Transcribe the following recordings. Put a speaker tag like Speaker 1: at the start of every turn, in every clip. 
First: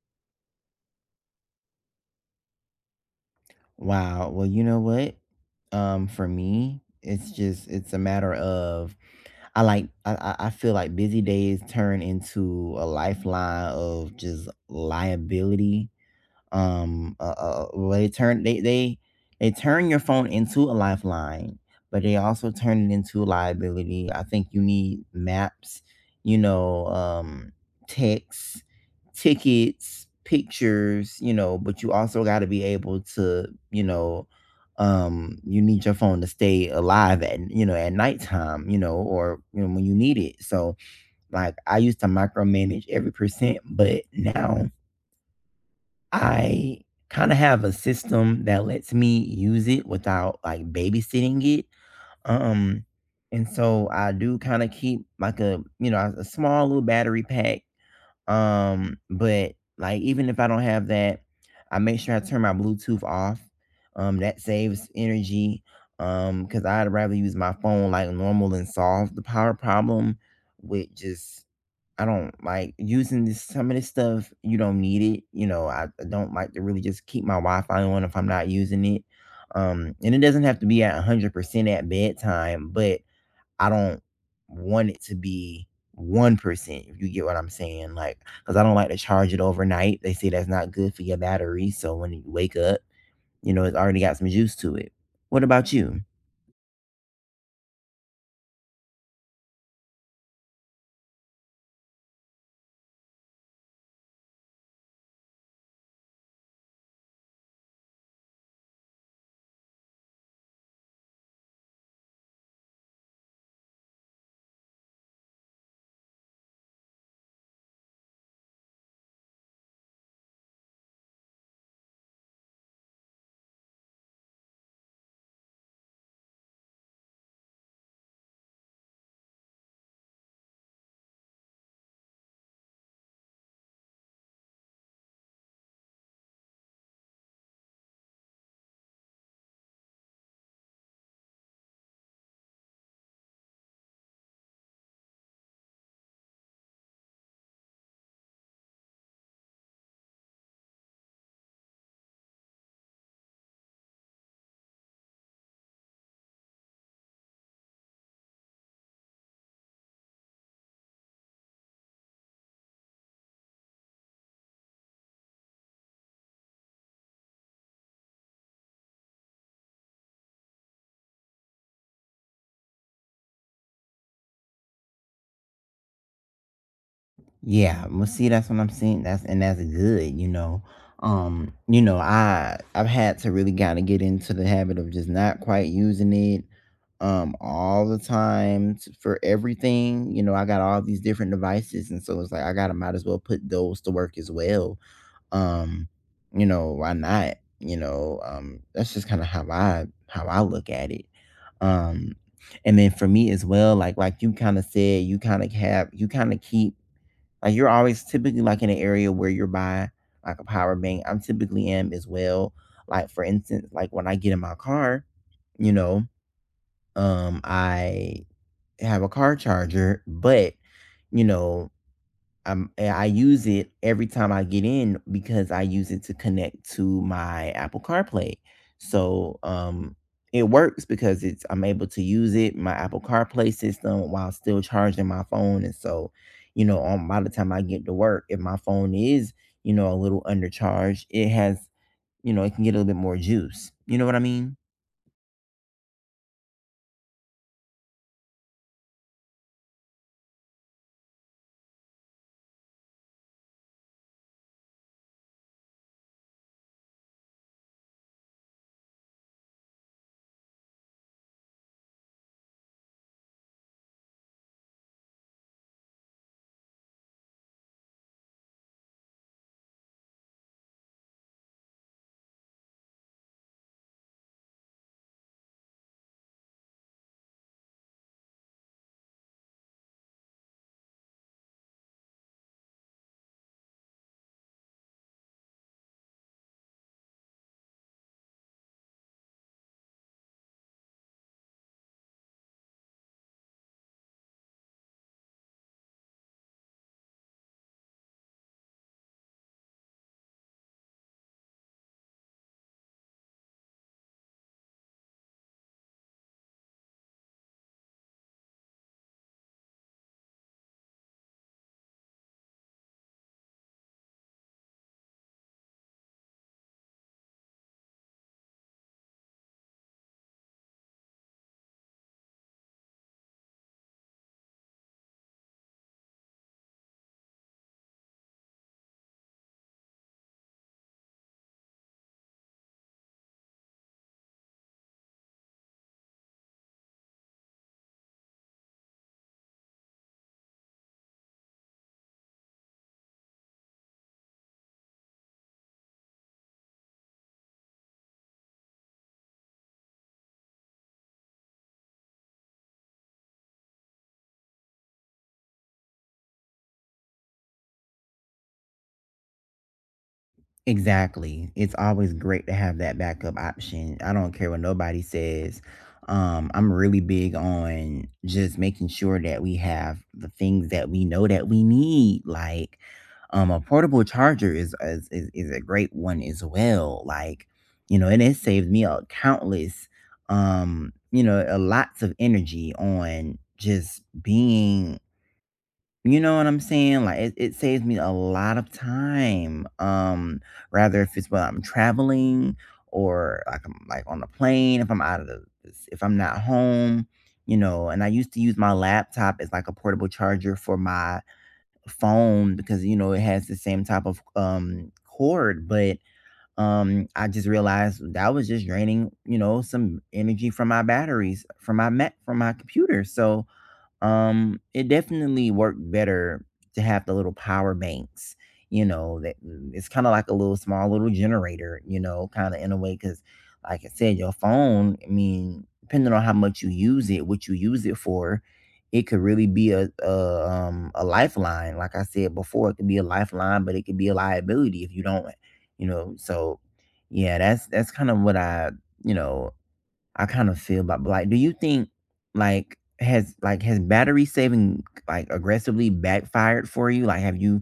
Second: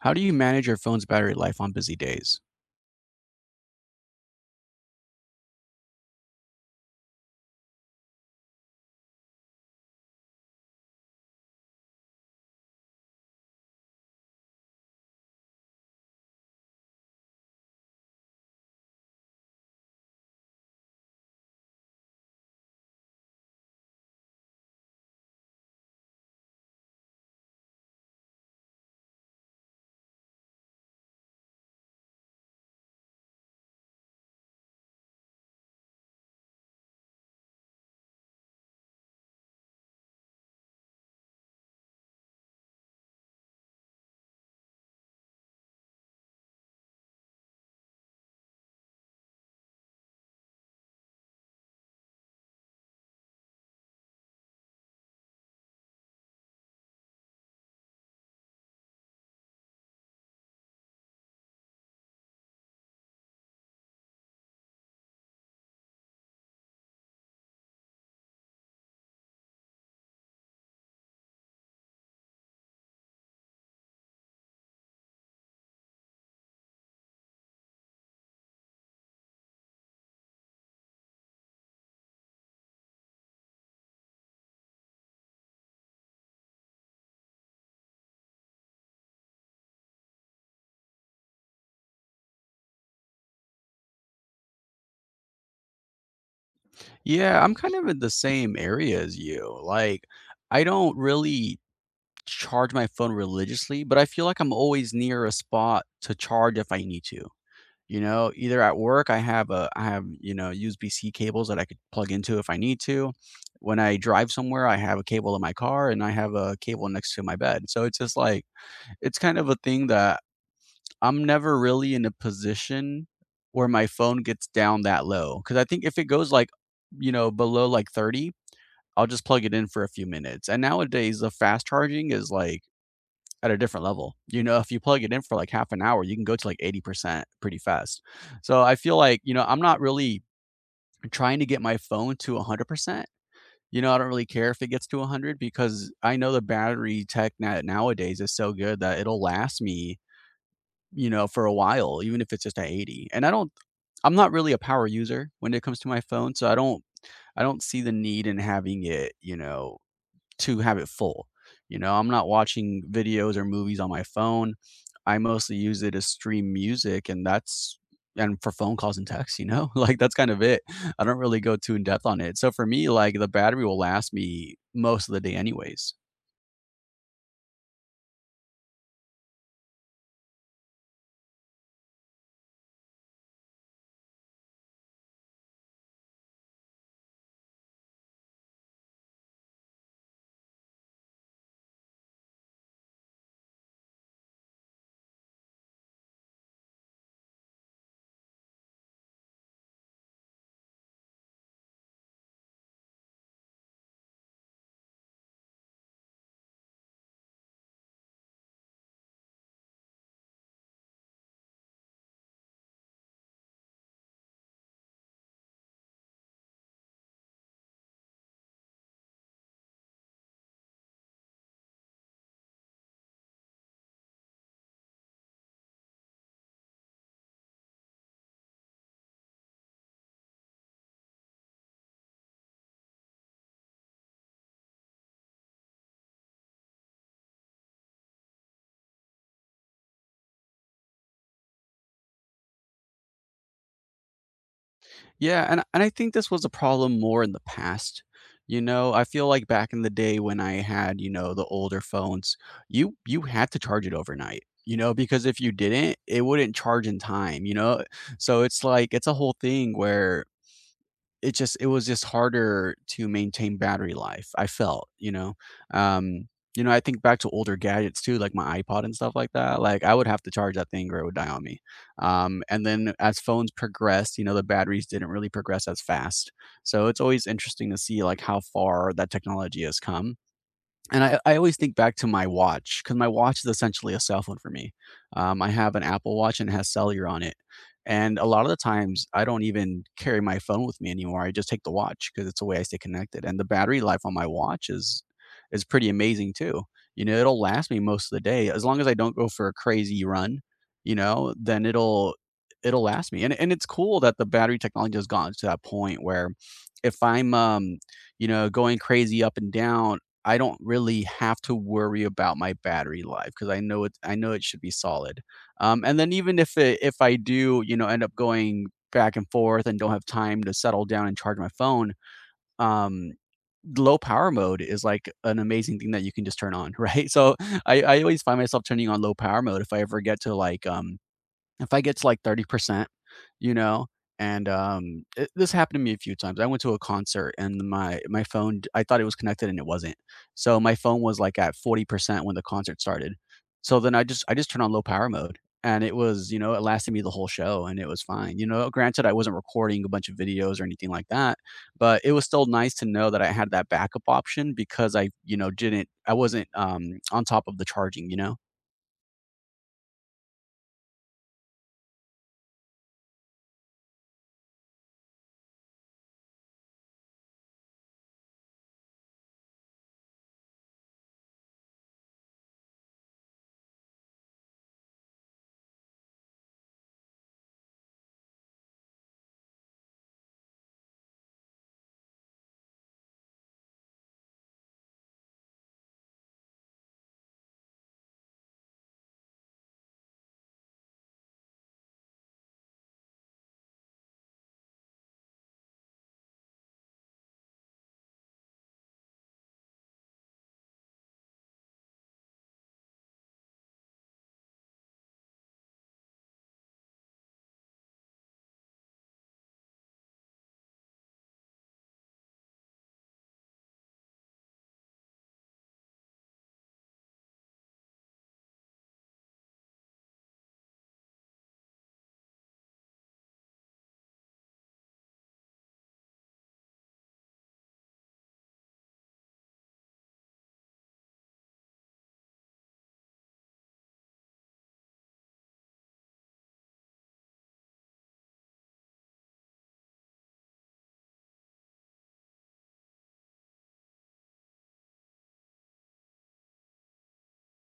Speaker 1: How do you manage your phone's battery life on busy days?
Speaker 2: Wow. Well, you know what? For me, it's a matter of I feel like busy days turn into a lifeline of just liability. um uh, uh well, they turn they they they turn your phone into a lifeline, but they also turn it into a liability. I think you need maps, you know, texts, tickets, pictures, you know, but you also got to be able to, you know, you need your phone to stay alive at, you know, at nighttime, you know, or, you know, when you need it. So like I used to micromanage every percent, but now I kinda have a system that lets me use it without, like, babysitting it, um, and so I do kinda keep, like, a small little battery pack, but like even if I don't have that, I make sure I turn my Bluetooth off. That saves energy. Because I'd rather use my phone like normal and solve the power problem with just— I don't like using this some of this stuff, you don't need it. You know, I don't like to really just keep my Wi-Fi on if I'm not using it. And it doesn't have to be at 100% at bedtime, but I don't want it to be 1%, if you get what I'm saying, like, 'cause I am saying like, cause I do not like to charge it overnight. They say that's not good for your battery, so when you wake up, you know, it's already got some juice to it. What about you?
Speaker 1: Yeah, I'm kind of in the same area as you. Like, I don't really charge my phone religiously, but I feel like I'm always near a spot to charge if I need to. You know, either at work I have, you know, USB-C cables that I could plug into if I need to. When I drive somewhere, I have a cable in my car and I have a cable next to my bed. So it's just like it's kind of a thing that I'm never really in a position where my phone gets down that low, because I think if it goes, like, you know, below, like, 30, I'll just plug it in for a few minutes, and nowadays, the fast charging is, like, at a different level, you know, if you plug it in for, like, half an hour, you can go to, like, 80% pretty fast. So, I feel like, you know, I'm not really trying to get my phone to 100%. You know, I don't really care if it gets to 100 because I know the battery tech na nowadays is so good that it'll last me, you know, for a while, even if it's just a 80, and I'm not really a power user when it comes to my phone, so I don't see the need in having it, you know, to have it full. You know, I'm not watching videos or movies on my phone. I mostly use it to stream music, and that's and for phone calls and texts, you know, like, that's kind of it. I don't really go too in depth on it, so for me, like, the battery will last me most of the day anyways.
Speaker 2: Yeah, well, see, that's what I'm saying. That's good, you know. You know, I I've had to really kind of get into the habit of just not quite using it all the time for everything. You know, I got all these different devices, and so it's like I gotta might as well put those to work as well. um you know, why not, you know? That's just kind of how I look at it. um and then for me as well, like you kind of said, you kind of have, you kind of keep, like, you're always typically like in an area where you're by like a power bank. I'm typically am as well. Like, for instance, like when I get in my car, you know, I have a car charger, but, you know, and I use it every time I get in because I use it to connect to my Apple CarPlay. So it works because it's I'm able to use it my Apple CarPlay system while still charging my phone. And so, you know, on by the time I get to work, if my phone is, you know, a little undercharged, it has, you know, it can get a little bit more juice. You know what I mean?
Speaker 1: Yeah, and I think this was a problem more in the past. You know, I feel like back in the day when I had, you know, the older phones, you had to charge it overnight, you know, because if you didn't, it wouldn't charge in time, you know? So it's like it's a whole thing where it was just harder to maintain battery life, I felt, you know? Um, you know, I think back to older gadgets too, like my iPod and stuff like that. Like I would have to charge that thing or it would die on me. And then as phones progressed, you know, the batteries didn't really progress as fast. So it's always interesting to see like how far that technology has come, and I always think back to my watch because my watch is essentially a cell phone for me. I have an Apple Watch and it has cellular on it, and a lot of the times, I don't even carry my phone with me anymore, I just take the watch because it's a way I stay connected, and the battery life on my watch is pretty amazing too. You know, it'll last me most of the day, as long as I don't go for a crazy run, you know, then it'll last me, and it's cool that the battery technology has gotten to that point where if I'm, you know, going crazy up and down, I don't really have to worry about my battery life because I know it should be solid. And then even if I do, you know, end up going back and forth and don't have time to settle down and charge my phone, um, low power mode is like an amazing thing that you can just turn on, right? So I always find myself turning on low power mode if I ever get to like, if I get to like 30%, you know, and this happened to me a few times. I went to a concert and my phone. I thought it was connected and it wasn't. So my phone was like at 40% when the concert started. So then I just turned on low power mode and it was, you know, it lasted me the whole show and it was fine. You know, granted I wasn't recording a bunch of videos or anything like that, but it was still nice to know that I had that backup option because I, you know, didn't I wasn't on top of the charging, you know.
Speaker 2: Exactly. It's always great to have that backup option. I don't care what nobody says. I'm really big on just making sure that we have the things that we know that we need. Like, a portable charger is a great one as well. Like, you know, and it saved me a countless, you know, a lots of energy on just being, you know what I'm saying? Like, it saves me a lot of time, rather if it's when I'm traveling or, like, I'm, like, on the plane, if I'm out of the— if I'm not home, you know, and I used to use my laptop as, like, a portable charger for my phone because, you know, it has the same type of, cord, but, I just realized that was just draining, you know, some energy from my batteries, from my Mac from my computer, so it definitely worked better to have the little power banks, you know, that it's kind of like a little small little generator, you know, kind of in a way, because like I said, your phone, I mean, depending on how much you use it, what you use it for, it could really be a, a lifeline. Like I said before, it could be a lifeline, but it could be a liability if you don't, you know. So yeah, that's kind of what I, you know, I kind of feel about, but like, do you think like has battery saving like aggressively backfired for you? Like, have you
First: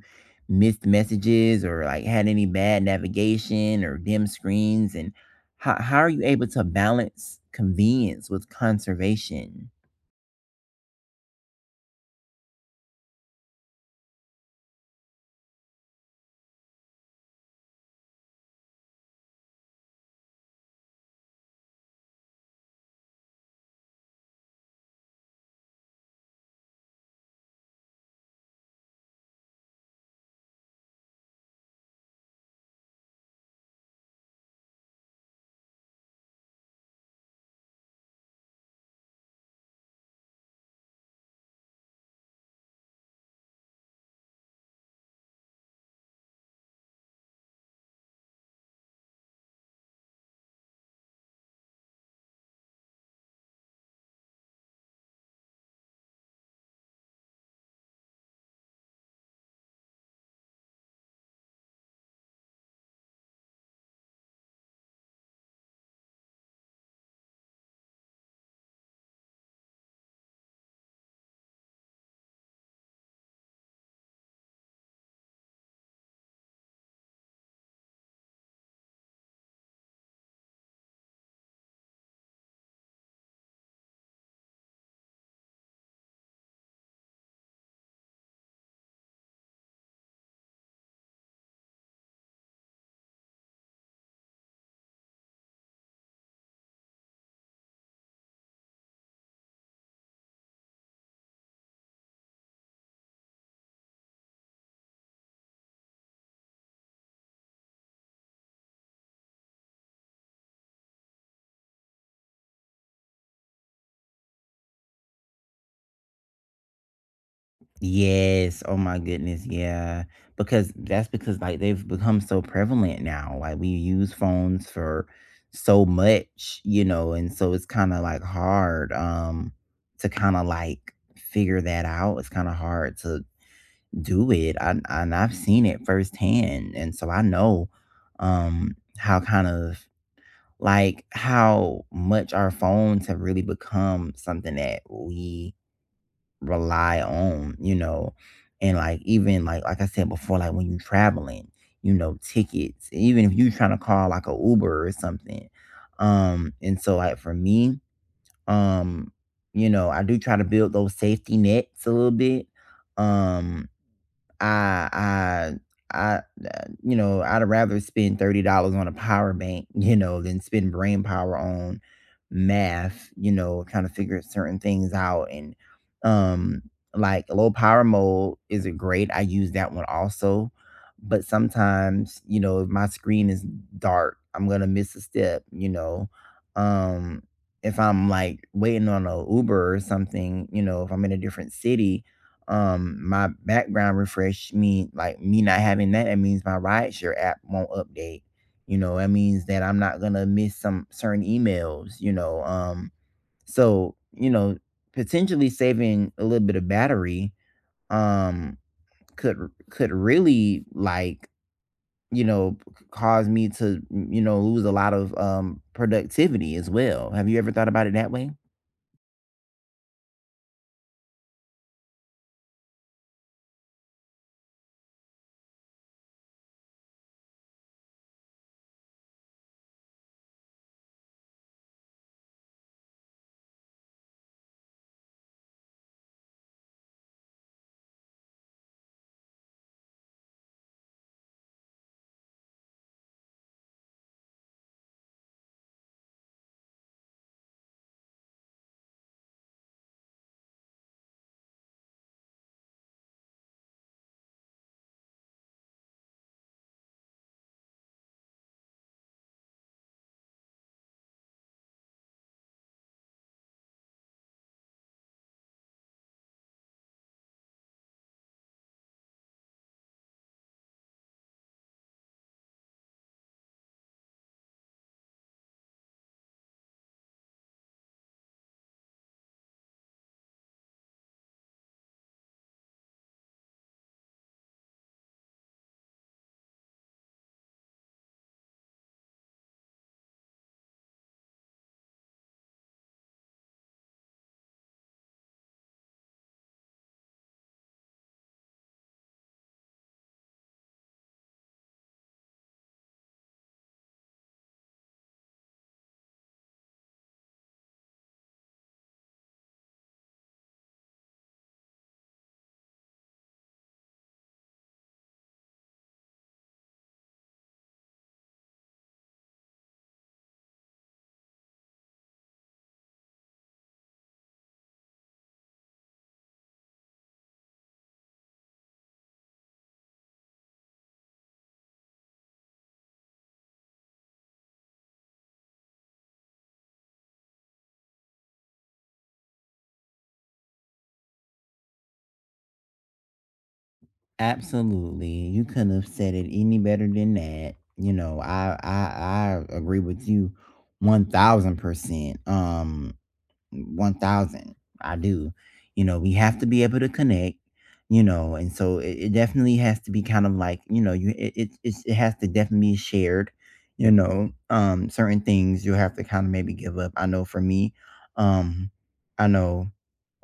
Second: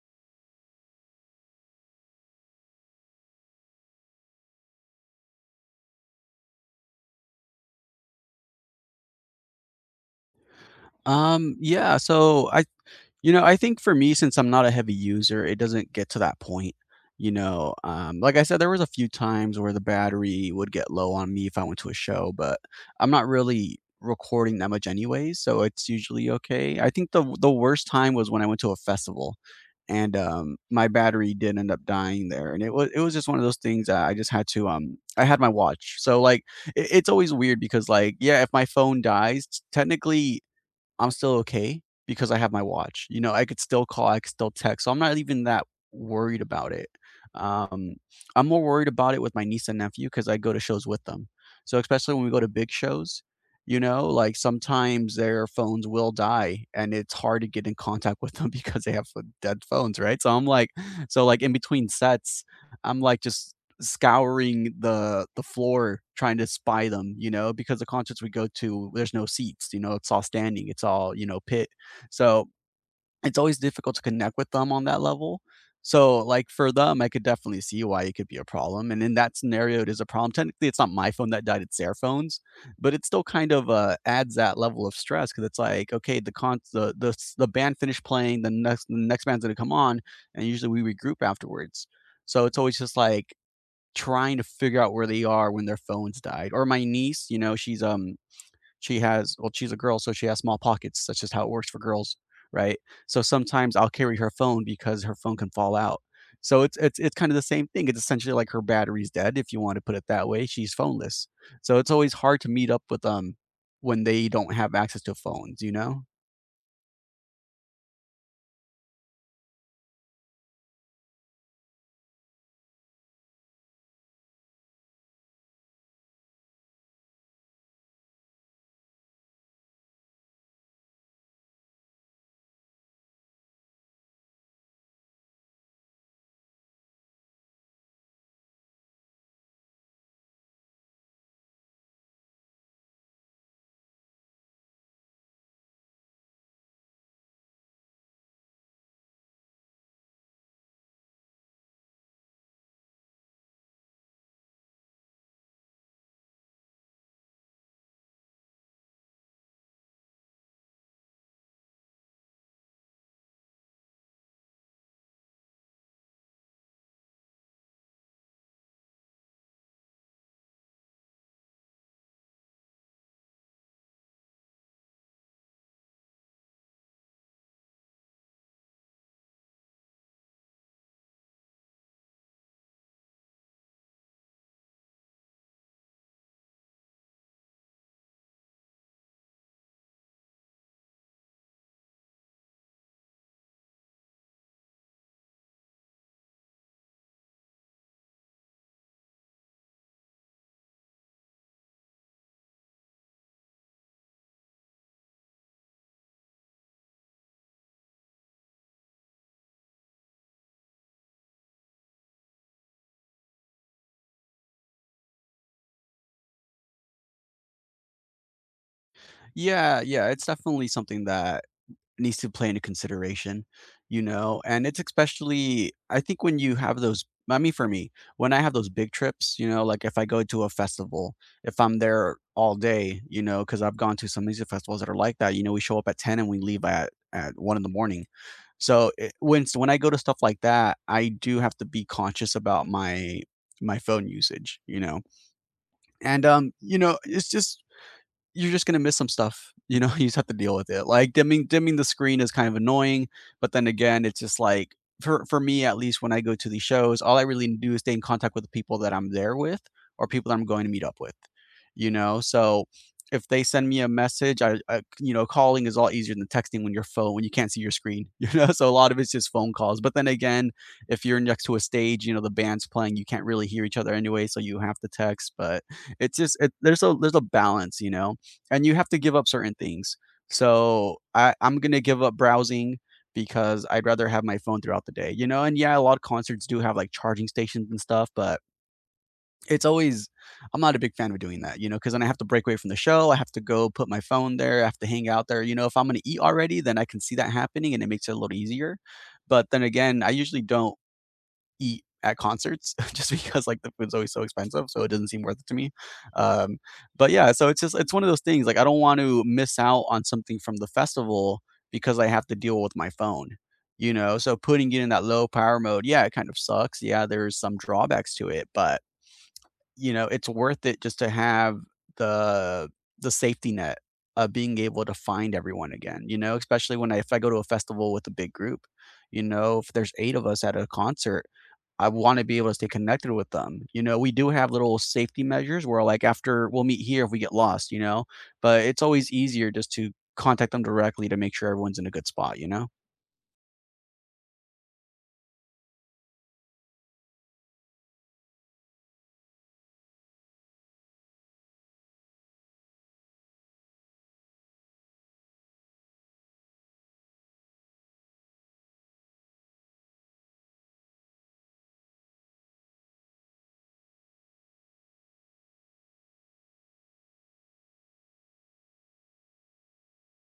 Speaker 2: missed messages or like had any bad navigation or dim screens? And how are you able to balance convenience with conservation?
Speaker 1: Yeah, so I You know, I think for me, since I'm not a heavy user, it doesn't get to that point. You know, like I said, there was a few times where the battery would get low on me if I went to a show, but I'm not really recording that much anyways, so it's usually okay. I think the worst time was when I went to a festival, and my battery did end up dying there, and it was just one of those things that I just had to I had my watch, so like it, it's always weird because like yeah, if my phone dies, technically I'm still okay because I have my watch. You know, I could still call, I could still text, so I'm not even that worried about it. Um, I'm more worried about it with my niece and nephew because I go to shows with them. So especially when we go to big shows, you know, like sometimes their phones will die and it's hard to get in contact with them because they have ph dead phones, right? So I'm like so like in between sets, I'm like just scouring the floor trying to spy them, you know, because the concerts we go to, there's no seats, you know, it's all standing, it's all, you know, pit. So it's always difficult to connect with them on that level. So like for them, I could definitely see why it could be a problem. And in that scenario, it is a problem. Technically, it's not my phone that died, it's their phones, but it still kind of adds that level of stress because it's like, okay, the band finished playing, the next band's gonna come on, and usually we regroup afterwards. So it's always just like trying to figure out where they are when their phones died. Or my niece, you know, she's she has well, she's a girl, so she has small pockets. That's just how it works for girls, right? So sometimes I'll carry her phone because her phone can fall out. So it's kind of the same thing. It's essentially like her battery's dead, if you want to put it that way. She's phoneless. So it's always hard to meet up with them when they don't have access to phones, you know?
Speaker 2: Yes. Oh my goodness. Yeah. Because that's because like they've become so prevalent now. Like we use phones for so much, you know, and so it's kind of like hard, to kind of like figure that out. It's kind of hard to do it. I've seen it firsthand. And so I know, how kind of like how much our phones have really become something that we rely on, you know, and like even like I said before, like when you're traveling, you know, tickets, even if you trying to call like a Uber or something. And so like for me, um, you know, I do try to build those safety nets a little bit. Um, I I I you know, I'd rather spend $30 on a power bank, you know, than spend brain power on math, you know, trying to figure certain things out. And um like low power mode is a great. I use that one also. But sometimes, you know, if my screen is dark, I'm gonna miss a step, you know. Um if I'm like waiting on a Uber or something, you know, if I'm in a different city, my background refresh mean like me not having that, that means my rideshare app won't update, you know, that means that I'm not gonna miss some certain emails, you know. So you know, potentially saving a little bit of battery um could really like, you know, cause me to, you know, lose a lot of productivity as well. Have you ever thought about it that way?
Speaker 1: Yeah, yeah. It's definitely something that needs to play into consideration, you know, and it's especially I think when you have those I mean, for me, when I have those big trips, you know, like if I go to a festival, if I'm there all day, you know, because I've gone to some music festivals that are like that, you know, we show up at 10 and we leave at, one in the morning. So it, when I go to stuff like that, I do have to be conscious about my phone usage, you know. And you know, it's just you're just gonna miss some stuff, you know? You just have to deal with it. Like, dimming the screen is kind of annoying, but then again, it's just like for me, at least when I go to these shows, all I really need to do is stay in contact with the people that I'm there with or people that I'm going to meet up with, you know? So, if they send me a message, I you know, calling is a lot easier than texting when your phone when you can't see your screen, you know? So, a lot of it's just phone calls, but then again, if you're next to a stage, you know, the band's playing, you can't really hear each other anyway, so you have to text, but it's just it there's a balance, you know? And you have to give up certain things. So I'm gonna give up browsing because I'd rather have my phone throughout the day, you know. And yeah, a lot of concerts do have like charging stations and stuff, but it's always I'm not a big fan of doing that, you know, because then I have to break away from the show. I have to go put my phone there. I have to hang out there. You know, if I'm gonna eat already, then I can see that happening, and it makes it a little easier. But then again, I usually don't eat at concerts just because like the food's always so expensive, so it doesn't seem worth it to me. Um, but yeah, so it's one of those things like I don't want to miss out on something from the festival because I have to deal with my phone, you know? So putting it in that low power mode, yeah, it kind of sucks. Yeah, there's some drawbacks to it, but you know, it's worth it just to have the the safety net of being able to find everyone again, you know, especially when I if I go to a festival with a big group, you know, if there's 8 of us at a concert, I wanna be able to stay connected with them, you know, we do have little safety measures where, like, after we'll meet here if we get lost, you know, but it's always easier just to contact them directly to make sure everyone's in a good spot, you know?
Speaker 2: Absolutely. You couldn't have said it any better than that. You know, I agree with you 1000%. 1000. I do. You know, we have to be able to connect, you know, and so it definitely has to be kind of like, you know, you it it's, it has to definitely be shared, you know. Certain things you have to kind of maybe give up. I know for me, um I know,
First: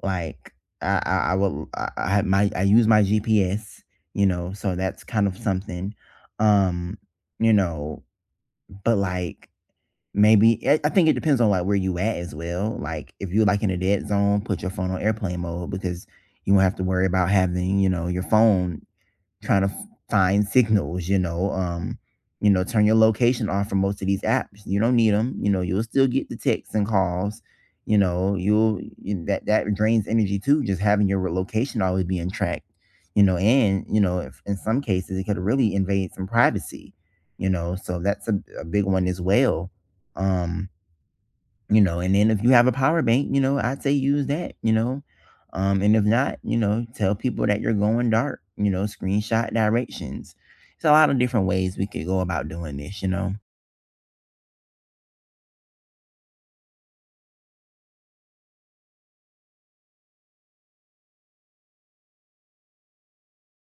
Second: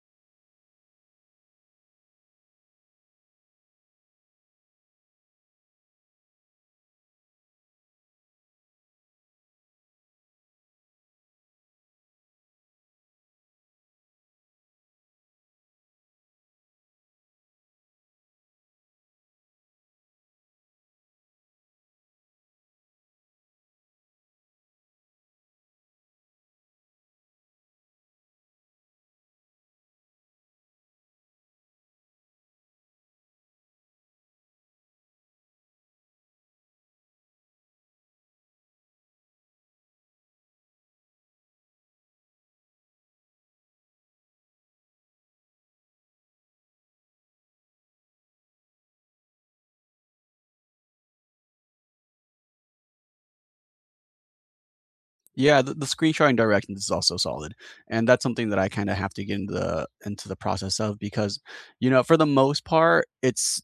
Speaker 2: like, I will I had my I use my GPS, you know, so that's kind of something. Um, you know, but, like, maybe I think it depends on, like, where you at as well. Like, if you, like, in a dead zone, put your phone on airplane mode because you won't have to worry about having, you know, your phone trying to find signals, you know, turn your location off from most of these apps. You don't need them. You know, you'll still get the texts and calls. You know, that that drains energy too. Just having your location always being tracked. You know, and you know, if, in some cases, it could really invade some privacy. You know, so that's a big one as well. Um, you know, and then if you have a power bank, you know, I'd say use that, you know. And if not, you know, tell people that you're going dark, you know, screenshot directions. It's a lot of different ways we could go about doing this, you know.
Speaker 1: Yeah, the screenshot and directions is also solid, and that's something that I kind of have to get into the process of because, you know, for the most part,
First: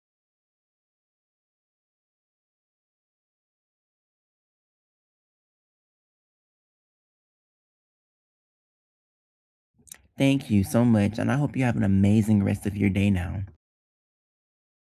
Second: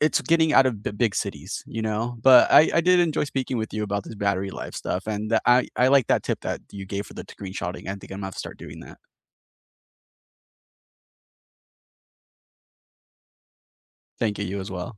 Speaker 1: it's getting out of big cities, you know. But I did enjoy speaking with you about this battery life stuff, and I like that tip that you gave for the screenshotting. I think I'm gonna have to start doing that.
Speaker 2: Thank you so much, and I hope you have an amazing rest of your day now.
Speaker 1: Thank you, you as well.